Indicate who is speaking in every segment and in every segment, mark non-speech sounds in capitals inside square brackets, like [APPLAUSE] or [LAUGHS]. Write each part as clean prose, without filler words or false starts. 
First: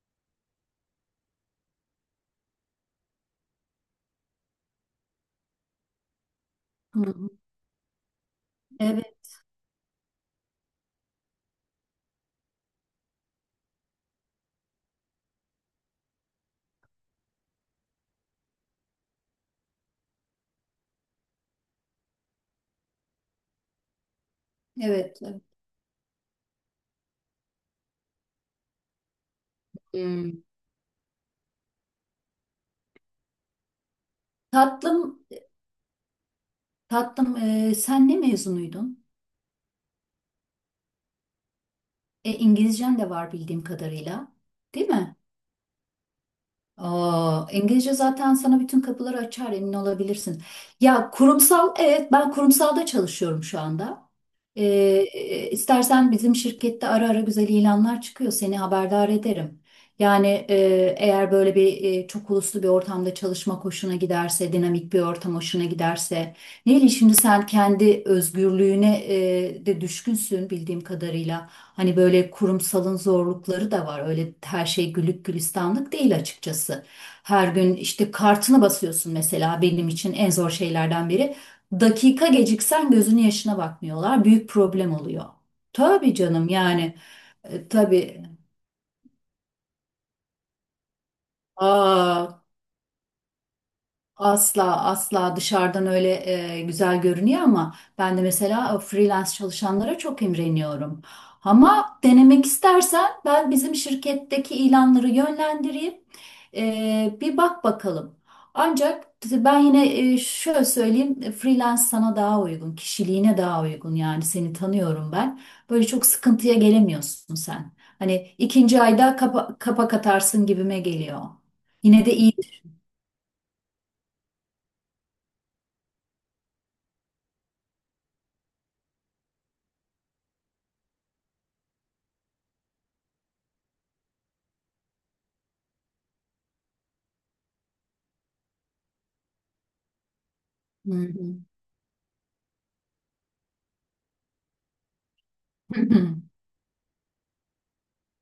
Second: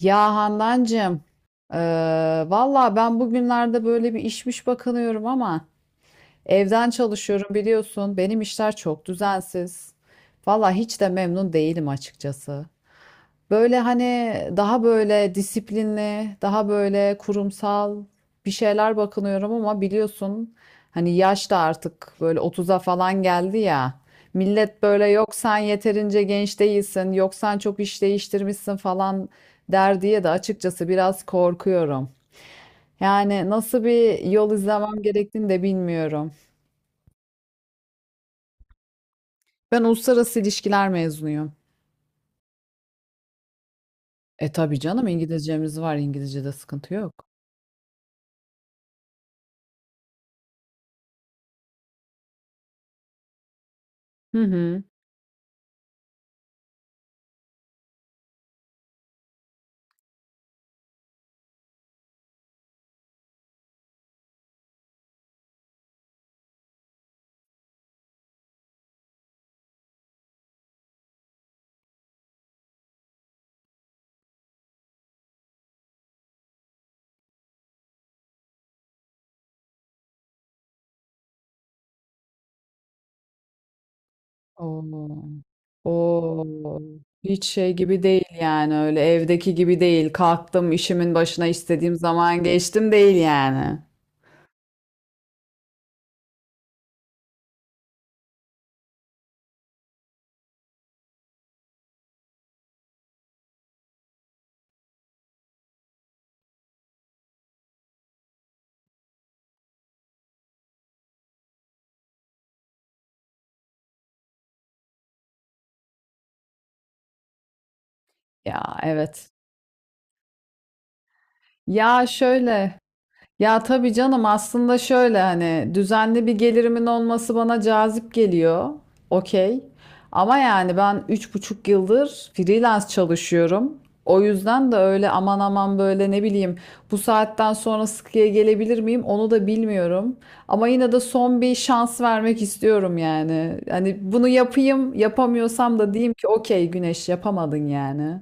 Speaker 1: Ya Handancığım, valla ben bugünlerde böyle bir işmiş bakınıyorum ama evden
Speaker 2: Hı hı.
Speaker 1: çalışıyorum biliyorsun. Benim işler çok
Speaker 2: Evet,
Speaker 1: düzensiz. Valla hiç de memnun değilim açıkçası. Böyle hani daha böyle disiplinli, daha böyle kurumsal bir şeyler bakınıyorum ama biliyorsun hani yaş da artık böyle 30'a falan geldi ya. Millet böyle
Speaker 2: evet.
Speaker 1: yok
Speaker 2: Evet.
Speaker 1: sen yeterince genç değilsin, yok sen çok iş değiştirmişsin falan der diye de
Speaker 2: Hmm.
Speaker 1: açıkçası biraz korkuyorum. Yani nasıl bir yol izlemem
Speaker 2: Tatlım,
Speaker 1: gerektiğini de bilmiyorum.
Speaker 2: tatlım sen ne mezunuydun?
Speaker 1: Ben uluslararası ilişkiler mezunuyum.
Speaker 2: İngilizcen de var bildiğim kadarıyla.
Speaker 1: E tabii
Speaker 2: Değil
Speaker 1: canım
Speaker 2: mi?
Speaker 1: İngilizcemiz var. İngilizce'de sıkıntı yok.
Speaker 2: Aa, İngilizce zaten sana bütün kapıları açar emin olabilirsin. Ya kurumsal, evet ben kurumsalda çalışıyorum şu anda.
Speaker 1: Hı
Speaker 2: Ee,
Speaker 1: hı.
Speaker 2: e, istersen bizim şirkette ara ara güzel ilanlar çıkıyor. Seni haberdar ederim. Yani eğer böyle bir çok uluslu bir ortamda çalışmak hoşuna giderse, dinamik bir ortam hoşuna giderse. Neyli şimdi sen kendi özgürlüğüne de düşkünsün bildiğim kadarıyla. Hani böyle kurumsalın zorlukları da var. Öyle her şey güllük gülistanlık değil açıkçası. Her gün işte kartını basıyorsun mesela benim için en zor şeylerden biri. Dakika geciksen gözünün yaşına bakmıyorlar. Büyük problem oluyor.
Speaker 1: Oo.
Speaker 2: Tabii canım
Speaker 1: Oo.
Speaker 2: yani
Speaker 1: Hiç şey gibi
Speaker 2: tabii.
Speaker 1: değil yani öyle evdeki gibi değil. Kalktım işimin başına istediğim
Speaker 2: Aa,
Speaker 1: zaman geçtim değil yani.
Speaker 2: asla asla dışarıdan öyle güzel görünüyor ama ben de mesela freelance çalışanlara çok imreniyorum. Ama denemek istersen ben bizim şirketteki ilanları yönlendireyim. Bir bak bakalım. Ancak ben yine şöyle söyleyeyim freelance sana daha uygun, kişiliğine daha uygun yani seni tanıyorum ben. Böyle çok sıkıntıya gelemiyorsun sen. Hani
Speaker 1: Ya
Speaker 2: ikinci ayda
Speaker 1: evet.
Speaker 2: kapak atarsın gibime geliyor. Yine
Speaker 1: Ya
Speaker 2: de iyi.
Speaker 1: şöyle. Ya tabii canım aslında şöyle hani düzenli bir gelirimin olması bana cazip geliyor. Okey. Ama yani ben 3,5 yıldır freelance çalışıyorum. O yüzden de öyle aman aman böyle ne bileyim bu saatten sonra sıkıya gelebilir miyim onu da bilmiyorum. Ama yine de
Speaker 2: Hı
Speaker 1: son bir şans vermek istiyorum yani. Hani bunu yapayım yapamıyorsam da diyeyim
Speaker 2: hı.
Speaker 1: ki
Speaker 2: [LAUGHS]
Speaker 1: okey Güneş yapamadın yani.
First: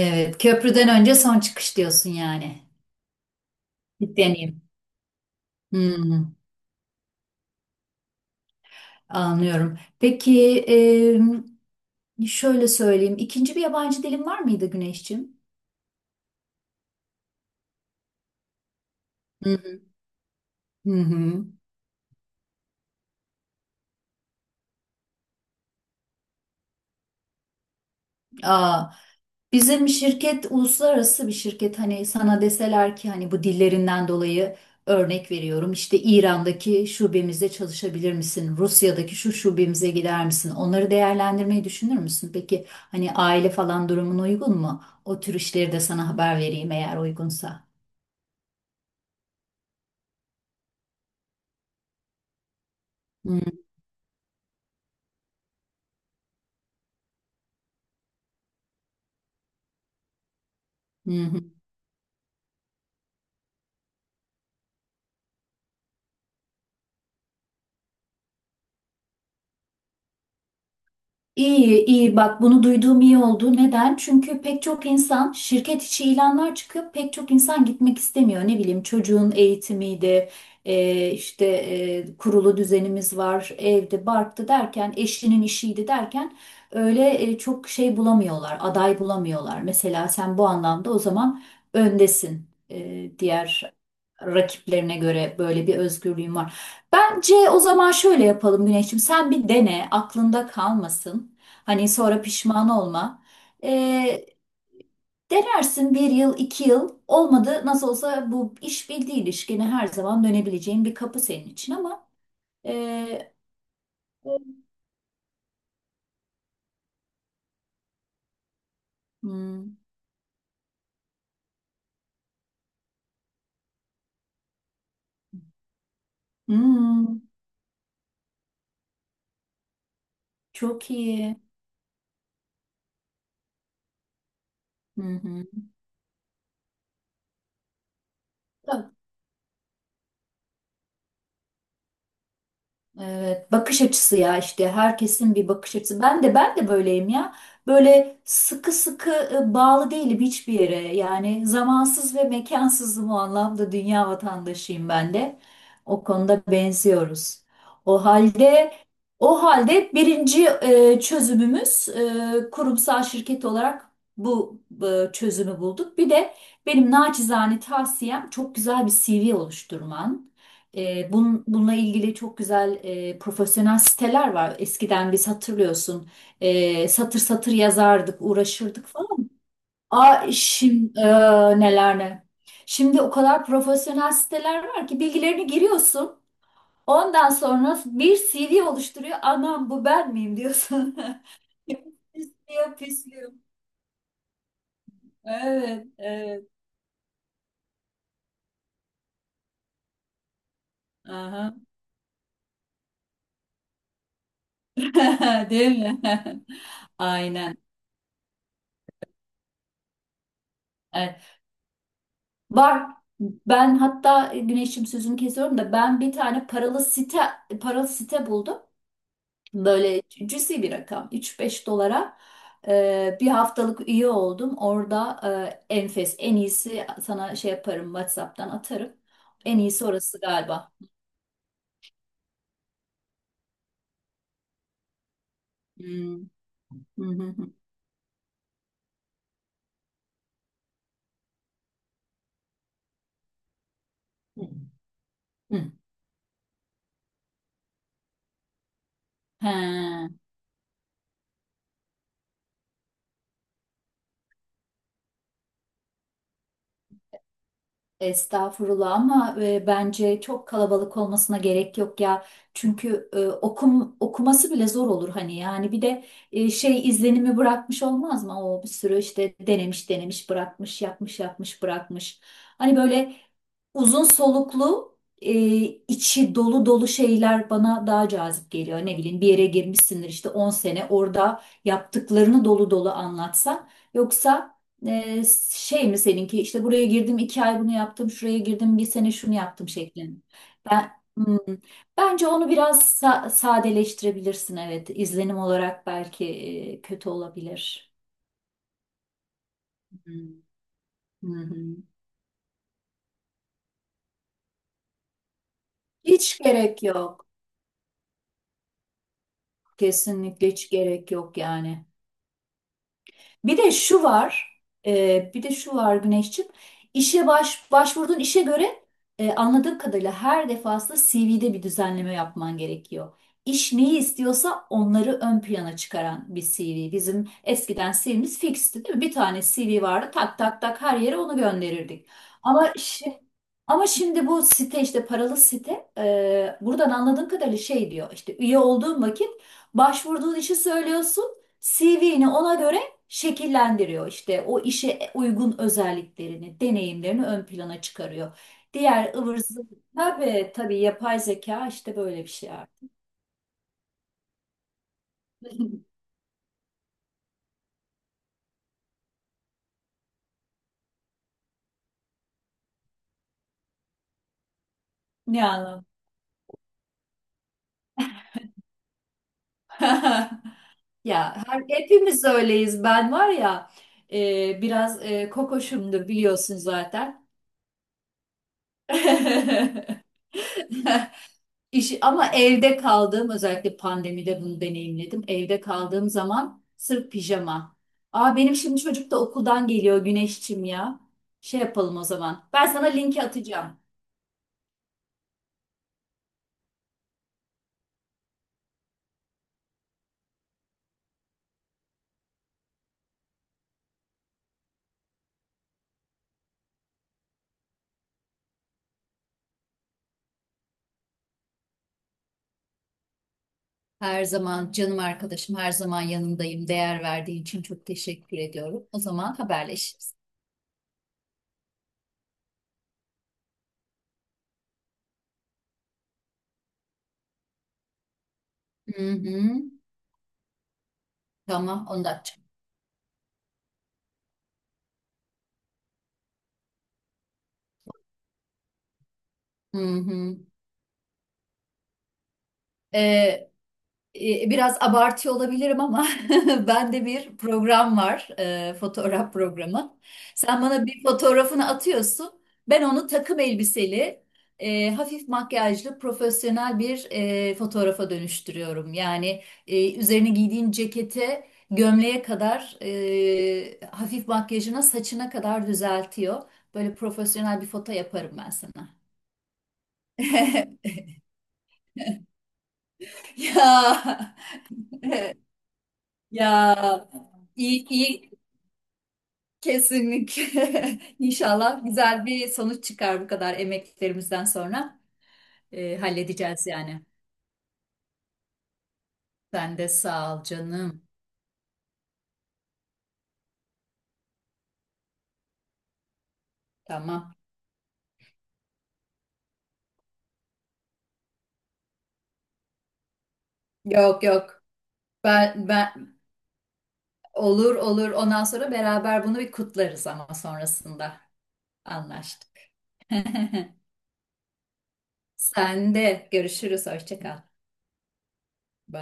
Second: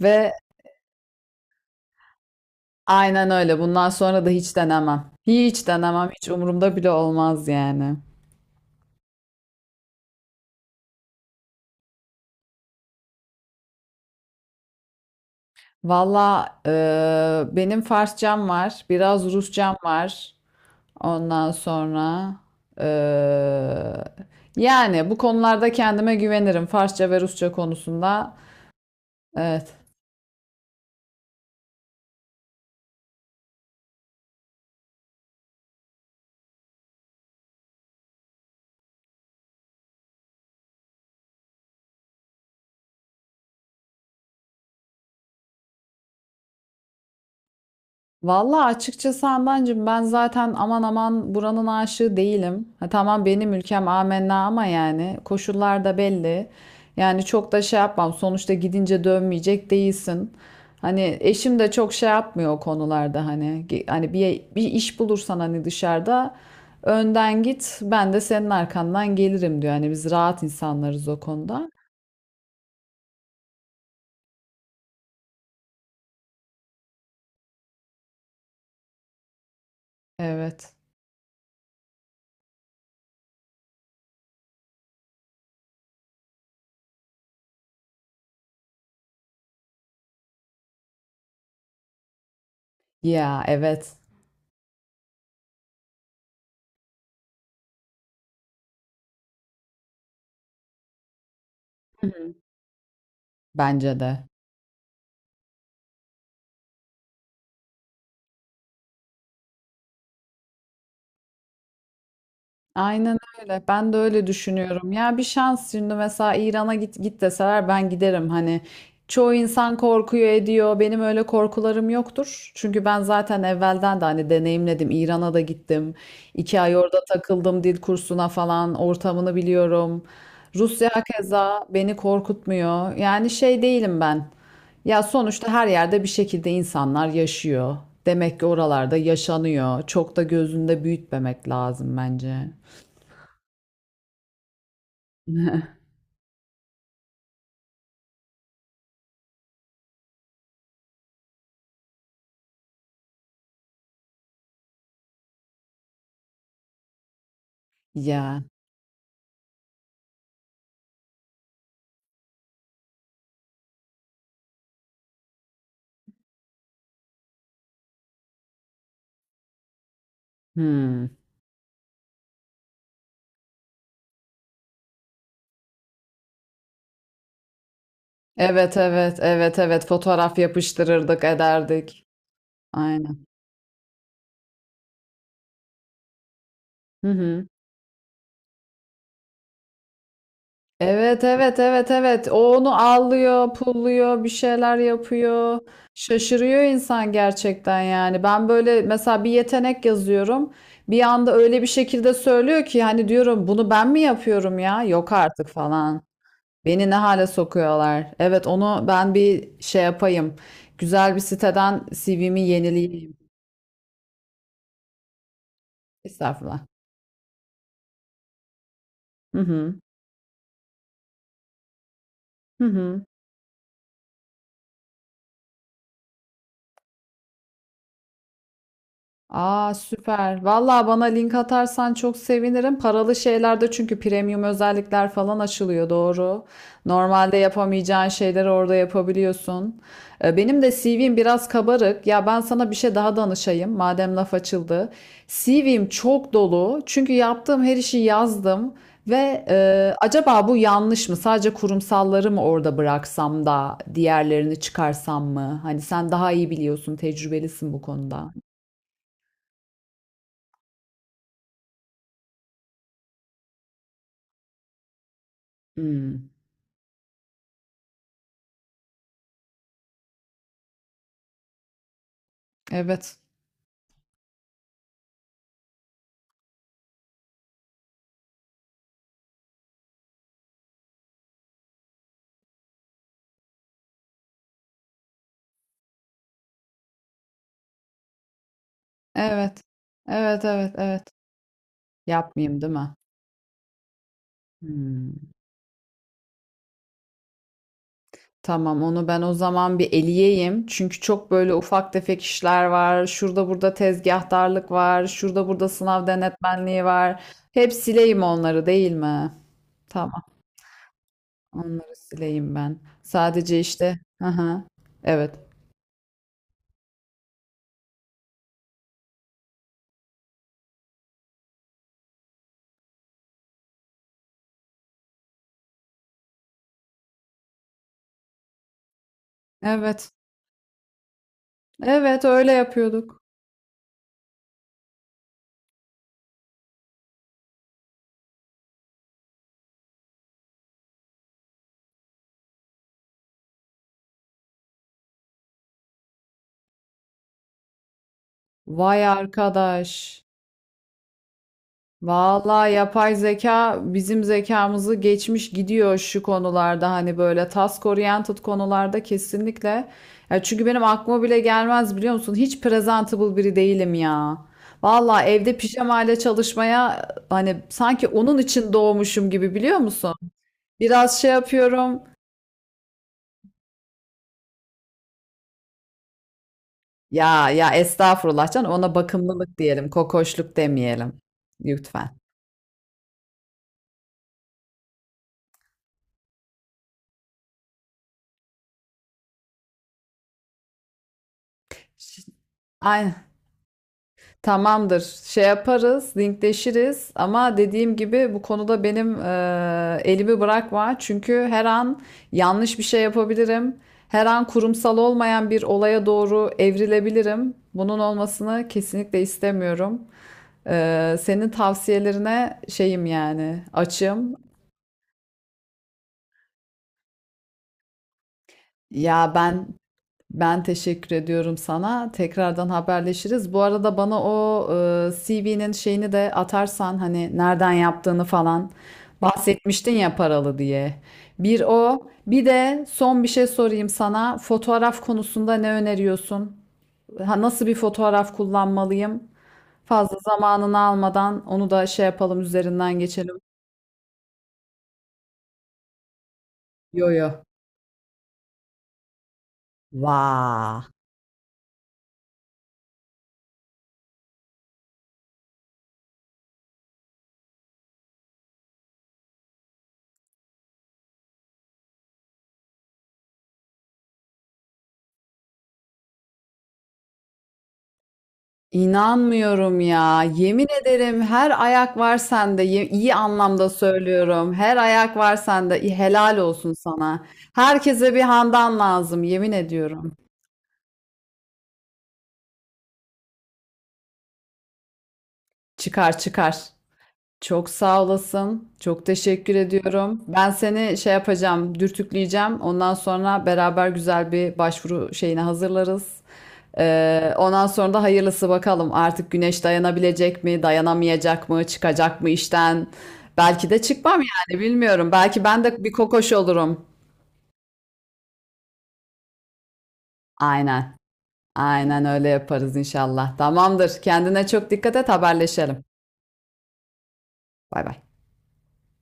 Speaker 1: Ve
Speaker 2: köprüden önce son çıkış diyorsun yani.
Speaker 1: Aynen öyle. Bundan sonra da hiç
Speaker 2: Deneyim.
Speaker 1: denemem. Hiç denemem. Hiç
Speaker 2: Hmm,
Speaker 1: umurumda bile olmaz yani.
Speaker 2: Anlıyorum. Peki şöyle söyleyeyim. İkinci bir yabancı dilin var mıydı Güneşciğim?
Speaker 1: Valla benim Farsçam var. Biraz
Speaker 2: Hı
Speaker 1: Rusçam var.
Speaker 2: hı. Hı.
Speaker 1: Ondan sonra e, yani bu konularda kendime güvenirim. Farsça ve Rusça konusunda.
Speaker 2: Aa,
Speaker 1: Evet.
Speaker 2: bizim şirket uluslararası bir şirket. Hani sana deseler ki hani bu dillerinden dolayı örnek veriyorum. İşte İran'daki şubemizde çalışabilir misin? Rusya'daki şu şubemize gider misin? Onları değerlendirmeyi düşünür müsün? Peki hani aile falan durumun uygun mu? O tür işleri de sana haber vereyim eğer uygunsa.
Speaker 1: Vallahi açıkçası Handancığım ben zaten aman aman buranın aşığı değilim. Ha, tamam
Speaker 2: Hı
Speaker 1: benim ülkem amenna ama yani koşullar da belli. Yani çok da şey yapmam. Sonuçta gidince dönmeyecek değilsin. Hani
Speaker 2: hı.
Speaker 1: eşim de çok şey yapmıyor o konularda hani hani bir iş bulursan hani dışarıda önden git ben de senin arkandan gelirim diyor. Hani biz rahat insanlarız o konuda.
Speaker 2: İyi, iyi. Bak bunu duyduğum iyi oldu. Neden? Çünkü pek çok insan şirket içi ilanlar çıkıyor. Pek çok insan gitmek istemiyor. Ne bileyim çocuğun eğitimiydi,
Speaker 1: Evet.
Speaker 2: işte kurulu düzenimiz var, evde, barktı derken, eşinin işiydi derken öyle çok şey bulamıyorlar, aday bulamıyorlar. Mesela sen bu anlamda o zaman öndesin.
Speaker 1: Ya
Speaker 2: Diğer
Speaker 1: evet,
Speaker 2: rakiplerine göre böyle bir özgürlüğün var. Bence o zaman şöyle yapalım Güneş'im. Sen bir dene, aklında kalmasın. Hani sonra pişman olma.
Speaker 1: bence
Speaker 2: Ee,
Speaker 1: de.
Speaker 2: Denersin bir yıl, iki yıl. Olmadı nasıl olsa bu iş bildiği ilişkine her zaman dönebileceğin bir kapı senin için ama
Speaker 1: Aynen
Speaker 2: e,
Speaker 1: öyle. Ben de öyle düşünüyorum. Ya bir şans şimdi mesela İran'a git git deseler ben giderim. Hani çoğu
Speaker 2: hmm,
Speaker 1: insan korkuyor ediyor. Benim öyle korkularım yoktur. Çünkü ben zaten evvelden de hani deneyimledim. İran'a da gittim. 2 ay orada
Speaker 2: hmm,
Speaker 1: takıldım dil kursuna falan. Ortamını biliyorum. Rusya
Speaker 2: çok iyi.
Speaker 1: keza beni korkutmuyor. Yani şey değilim ben.
Speaker 2: Hı
Speaker 1: Ya
Speaker 2: hı.
Speaker 1: sonuçta her yerde bir şekilde insanlar yaşıyor. Demek ki oralarda yaşanıyor. Çok da gözünde büyütmemek lazım bence.
Speaker 2: Evet, bakış açısı ya işte herkesin bir bakış açısı. Ben de ben de böyleyim ya. Böyle sıkı sıkı bağlı değilim hiçbir yere. Yani zamansız ve mekansızım o anlamda dünya vatandaşıyım ben de. O konuda benziyoruz. O
Speaker 1: Ya.
Speaker 2: halde birinci çözümümüz kurumsal şirket olarak bu çözümü bulduk. Bir de benim naçizane tavsiyem çok güzel bir CV oluşturman.
Speaker 1: Hımm.
Speaker 2: Bununla ilgili çok güzel profesyonel siteler var. Eskiden biz hatırlıyorsun satır satır yazardık,
Speaker 1: Evet,
Speaker 2: uğraşırdık
Speaker 1: evet,
Speaker 2: falan.
Speaker 1: evet, evet.
Speaker 2: Aa
Speaker 1: Fotoğraf
Speaker 2: şimdi
Speaker 1: yapıştırırdık,
Speaker 2: neler
Speaker 1: ederdik.
Speaker 2: ne. Şimdi o
Speaker 1: Aynen.
Speaker 2: kadar profesyonel siteler var ki bilgilerini giriyorsun.
Speaker 1: Hı
Speaker 2: Ondan
Speaker 1: hı.
Speaker 2: sonra bir CV oluşturuyor. Anam bu ben miyim diyorsun.
Speaker 1: Evet,
Speaker 2: [LAUGHS]
Speaker 1: evet, evet, evet. O
Speaker 2: Pisliyor,
Speaker 1: onu
Speaker 2: pisliyor.
Speaker 1: allıyor, pulluyor, bir şeyler yapıyor.
Speaker 2: Evet, evet.
Speaker 1: Şaşırıyor insan gerçekten yani. Ben böyle mesela bir yetenek yazıyorum. Bir anda
Speaker 2: Aha.
Speaker 1: öyle bir şekilde söylüyor ki hani diyorum bunu ben mi yapıyorum ya? Yok artık
Speaker 2: [LAUGHS] Değil mi?
Speaker 1: falan. Beni ne
Speaker 2: [LAUGHS]
Speaker 1: hale
Speaker 2: Aynen.
Speaker 1: sokuyorlar. Evet, onu ben bir şey yapayım. Güzel bir
Speaker 2: Evet.
Speaker 1: siteden CV'mi
Speaker 2: Var.
Speaker 1: yenileyeyim.
Speaker 2: Ben hatta Güneş'im sözünü kesiyorum da ben bir tane
Speaker 1: Estağfurullah.
Speaker 2: paralı site buldum.
Speaker 1: Hı hı.
Speaker 2: Böyle cüzi bir rakam. Üç beş dolara
Speaker 1: Hı hı.
Speaker 2: bir haftalık üye oldum. Orada enfes en iyisi sana şey yaparım WhatsApp'tan atarım. En
Speaker 1: Aa
Speaker 2: iyisi orası
Speaker 1: süper.
Speaker 2: galiba.
Speaker 1: Vallahi bana link atarsan çok sevinirim. Paralı şeylerde çünkü premium özellikler falan açılıyor
Speaker 2: Hmm.
Speaker 1: doğru.
Speaker 2: Hı hı
Speaker 1: Normalde
Speaker 2: hı.
Speaker 1: yapamayacağın şeyleri orada yapabiliyorsun. Benim de CV'm biraz kabarık. Ya ben sana bir şey daha danışayım madem laf açıldı.
Speaker 2: Hı.
Speaker 1: CV'm çok dolu. Çünkü yaptığım her işi yazdım. Ve
Speaker 2: He.
Speaker 1: acaba bu yanlış mı? Sadece kurumsalları mı orada bıraksam da diğerlerini çıkarsam mı? Hani sen daha iyi biliyorsun, tecrübelisin bu konuda.
Speaker 2: Estağfurullah ama bence çok kalabalık olmasına gerek yok ya. Çünkü okuması bile zor olur hani yani bir de
Speaker 1: Hmm.
Speaker 2: şey izlenimi bırakmış olmaz mı? O bir sürü işte denemiş denemiş bırakmış yapmış yapmış bırakmış. Hani böyle
Speaker 1: Evet.
Speaker 2: uzun soluklu e, içi dolu dolu şeyler bana daha cazip geliyor. Ne bileyim bir yere girmişsindir işte 10 sene orada yaptıklarını dolu dolu anlatsan yoksa e, şey mi seninki işte buraya girdim 2 ay bunu yaptım şuraya girdim bir sene şunu
Speaker 1: Evet.
Speaker 2: yaptım şeklinde.
Speaker 1: Evet, evet,
Speaker 2: Ben
Speaker 1: evet.
Speaker 2: hmm, bence onu
Speaker 1: Yapmayayım, değil
Speaker 2: biraz
Speaker 1: mi?
Speaker 2: sadeleştirebilirsin evet
Speaker 1: Hmm.
Speaker 2: izlenim olarak belki kötü olabilir.
Speaker 1: Tamam, onu ben o zaman bir
Speaker 2: Hmm.
Speaker 1: eleyeyim. Çünkü
Speaker 2: Hı
Speaker 1: çok böyle
Speaker 2: hı.
Speaker 1: ufak tefek işler var. Şurada burada tezgahtarlık var. Şurada burada sınav
Speaker 2: Hiç gerek
Speaker 1: denetmenliği var.
Speaker 2: yok
Speaker 1: Hep sileyim onları, değil mi? Tamam,
Speaker 2: kesinlikle hiç gerek yok yani.
Speaker 1: onları sileyim ben.
Speaker 2: Bir
Speaker 1: Sadece
Speaker 2: de
Speaker 1: işte,
Speaker 2: şu var,
Speaker 1: aha. Evet.
Speaker 2: bir de şu var Güneşciğim. İşe başvurduğun işe göre anladığım kadarıyla her defasında CV'de bir düzenleme yapman gerekiyor. İş neyi istiyorsa onları ön plana çıkaran bir CV. Bizim eskiden CV'miz fixti değil mi? Bir tane CV vardı
Speaker 1: Evet.
Speaker 2: tak tak tak her yere onu gönderirdik.
Speaker 1: Evet, öyle
Speaker 2: Ama şimdi,
Speaker 1: yapıyorduk.
Speaker 2: ama şimdi bu site işte paralı site buradan anladığım kadarıyla şey diyor işte üye olduğun vakit başvurduğun işi söylüyorsun CV'ni ona göre şekillendiriyor işte o işe uygun özelliklerini, deneyimlerini ön plana çıkarıyor.
Speaker 1: Vay
Speaker 2: Diğer ıvır zıvır
Speaker 1: arkadaş.
Speaker 2: tabii tabii yapay zeka işte böyle bir şey
Speaker 1: Vallahi
Speaker 2: artık.
Speaker 1: yapay zeka bizim zekamızı geçmiş
Speaker 2: [LAUGHS]
Speaker 1: gidiyor şu konularda hani böyle task oriented konularda kesinlikle. Ya çünkü benim aklıma bile gelmez biliyor musun? Hiç presentable biri değilim ya. Vallahi
Speaker 2: Ne
Speaker 1: evde
Speaker 2: anlam?
Speaker 1: pijamayla çalışmaya hani sanki onun için doğmuşum gibi biliyor musun?
Speaker 2: [LAUGHS]
Speaker 1: Biraz şey
Speaker 2: Ya
Speaker 1: yapıyorum.
Speaker 2: hepimiz öyleyiz. Ben var ya biraz kokoşumdur biliyorsun zaten.
Speaker 1: Ya ya estağfurullah canım, ona bakımlılık diyelim, kokoşluk
Speaker 2: [LAUGHS]
Speaker 1: demeyelim lütfen.
Speaker 2: Ama evde kaldığım özellikle pandemide bunu deneyimledim. Evde kaldığım zaman sırf pijama. Aa benim şimdi çocuk da okuldan geliyor Güneşçim ya. Şey yapalım o
Speaker 1: Ş-
Speaker 2: zaman. Ben sana linki
Speaker 1: Aynen.
Speaker 2: atacağım.
Speaker 1: Tamamdır. Şey yaparız, linkleşiriz ama dediğim gibi bu konuda benim elimi bırakma. Çünkü her an yanlış bir şey yapabilirim. Her an kurumsal olmayan bir olaya doğru evrilebilirim. Bunun olmasını kesinlikle istemiyorum. Senin tavsiyelerine şeyim yani
Speaker 2: Her
Speaker 1: açım.
Speaker 2: zaman canım arkadaşım, her zaman yanındayım. Değer verdiğin için çok teşekkür ediyorum. O
Speaker 1: Ya
Speaker 2: zaman
Speaker 1: ben
Speaker 2: haberleşiriz.
Speaker 1: Ben teşekkür ediyorum sana. Tekrardan haberleşiriz. Bu arada bana o e, C CV'nin şeyini de atarsan hani nereden yaptığını falan
Speaker 2: Hı hı.
Speaker 1: bahsetmiştin ya paralı diye. Bir
Speaker 2: Tamam, 10
Speaker 1: o,
Speaker 2: dakika.
Speaker 1: bir de son bir şey sorayım sana. Fotoğraf konusunda ne öneriyorsun? Ha, nasıl bir fotoğraf kullanmalıyım?
Speaker 2: Hı
Speaker 1: Fazla
Speaker 2: hı.
Speaker 1: zamanını almadan onu da şey yapalım üzerinden
Speaker 2: Ee,
Speaker 1: geçelim.
Speaker 2: Biraz abartıyor olabilirim ama [LAUGHS] bende
Speaker 1: Yo
Speaker 2: bir
Speaker 1: yo.
Speaker 2: program var, fotoğraf programı. Sen
Speaker 1: Vaa.
Speaker 2: bana bir fotoğrafını atıyorsun, ben onu takım elbiseli, hafif makyajlı, profesyonel bir fotoğrafa dönüştürüyorum. Yani üzerine giydiğin cekete, gömleğe kadar, hafif makyajına, saçına kadar düzeltiyor. Böyle profesyonel bir foto yaparım ben sana.
Speaker 1: İnanmıyorum ya. Yemin
Speaker 2: [LAUGHS]
Speaker 1: ederim her ayak var sende. İyi anlamda
Speaker 2: Ya,
Speaker 1: söylüyorum. Her ayak var
Speaker 2: [LAUGHS]
Speaker 1: sende. İyi, helal
Speaker 2: ya.
Speaker 1: olsun sana.
Speaker 2: İyi,
Speaker 1: Herkese bir
Speaker 2: iyi.
Speaker 1: Handan lazım. Yemin ediyorum.
Speaker 2: Kesinlikle. [LAUGHS] İnşallah güzel bir sonuç çıkar bu kadar emeklerimizden sonra.
Speaker 1: Çıkar çıkar.
Speaker 2: Halledeceğiz yani.
Speaker 1: Çok sağ olasın. Çok teşekkür
Speaker 2: Sen de
Speaker 1: ediyorum.
Speaker 2: sağ ol
Speaker 1: Ben seni
Speaker 2: canım.
Speaker 1: şey yapacağım, dürtükleyeceğim. Ondan sonra beraber güzel bir başvuru şeyine hazırlarız. Ee,
Speaker 2: Tamam.
Speaker 1: ondan sonra da hayırlısı bakalım. Artık Güneş dayanabilecek mi, dayanamayacak mı, çıkacak mı işten? Belki de çıkmam
Speaker 2: Yok
Speaker 1: yani
Speaker 2: yok.
Speaker 1: bilmiyorum. Belki ben
Speaker 2: Ben
Speaker 1: de bir
Speaker 2: ben
Speaker 1: kokoş olurum.
Speaker 2: olur olur. Ondan sonra beraber bunu bir kutlarız ama
Speaker 1: Aynen.
Speaker 2: sonrasında
Speaker 1: Aynen öyle
Speaker 2: anlaştık.
Speaker 1: yaparız
Speaker 2: [LAUGHS]
Speaker 1: inşallah. Tamamdır. Kendine çok dikkat et, haberleşelim.
Speaker 2: Sen de görüşürüz. Hoşça kal.
Speaker 1: Bay bay.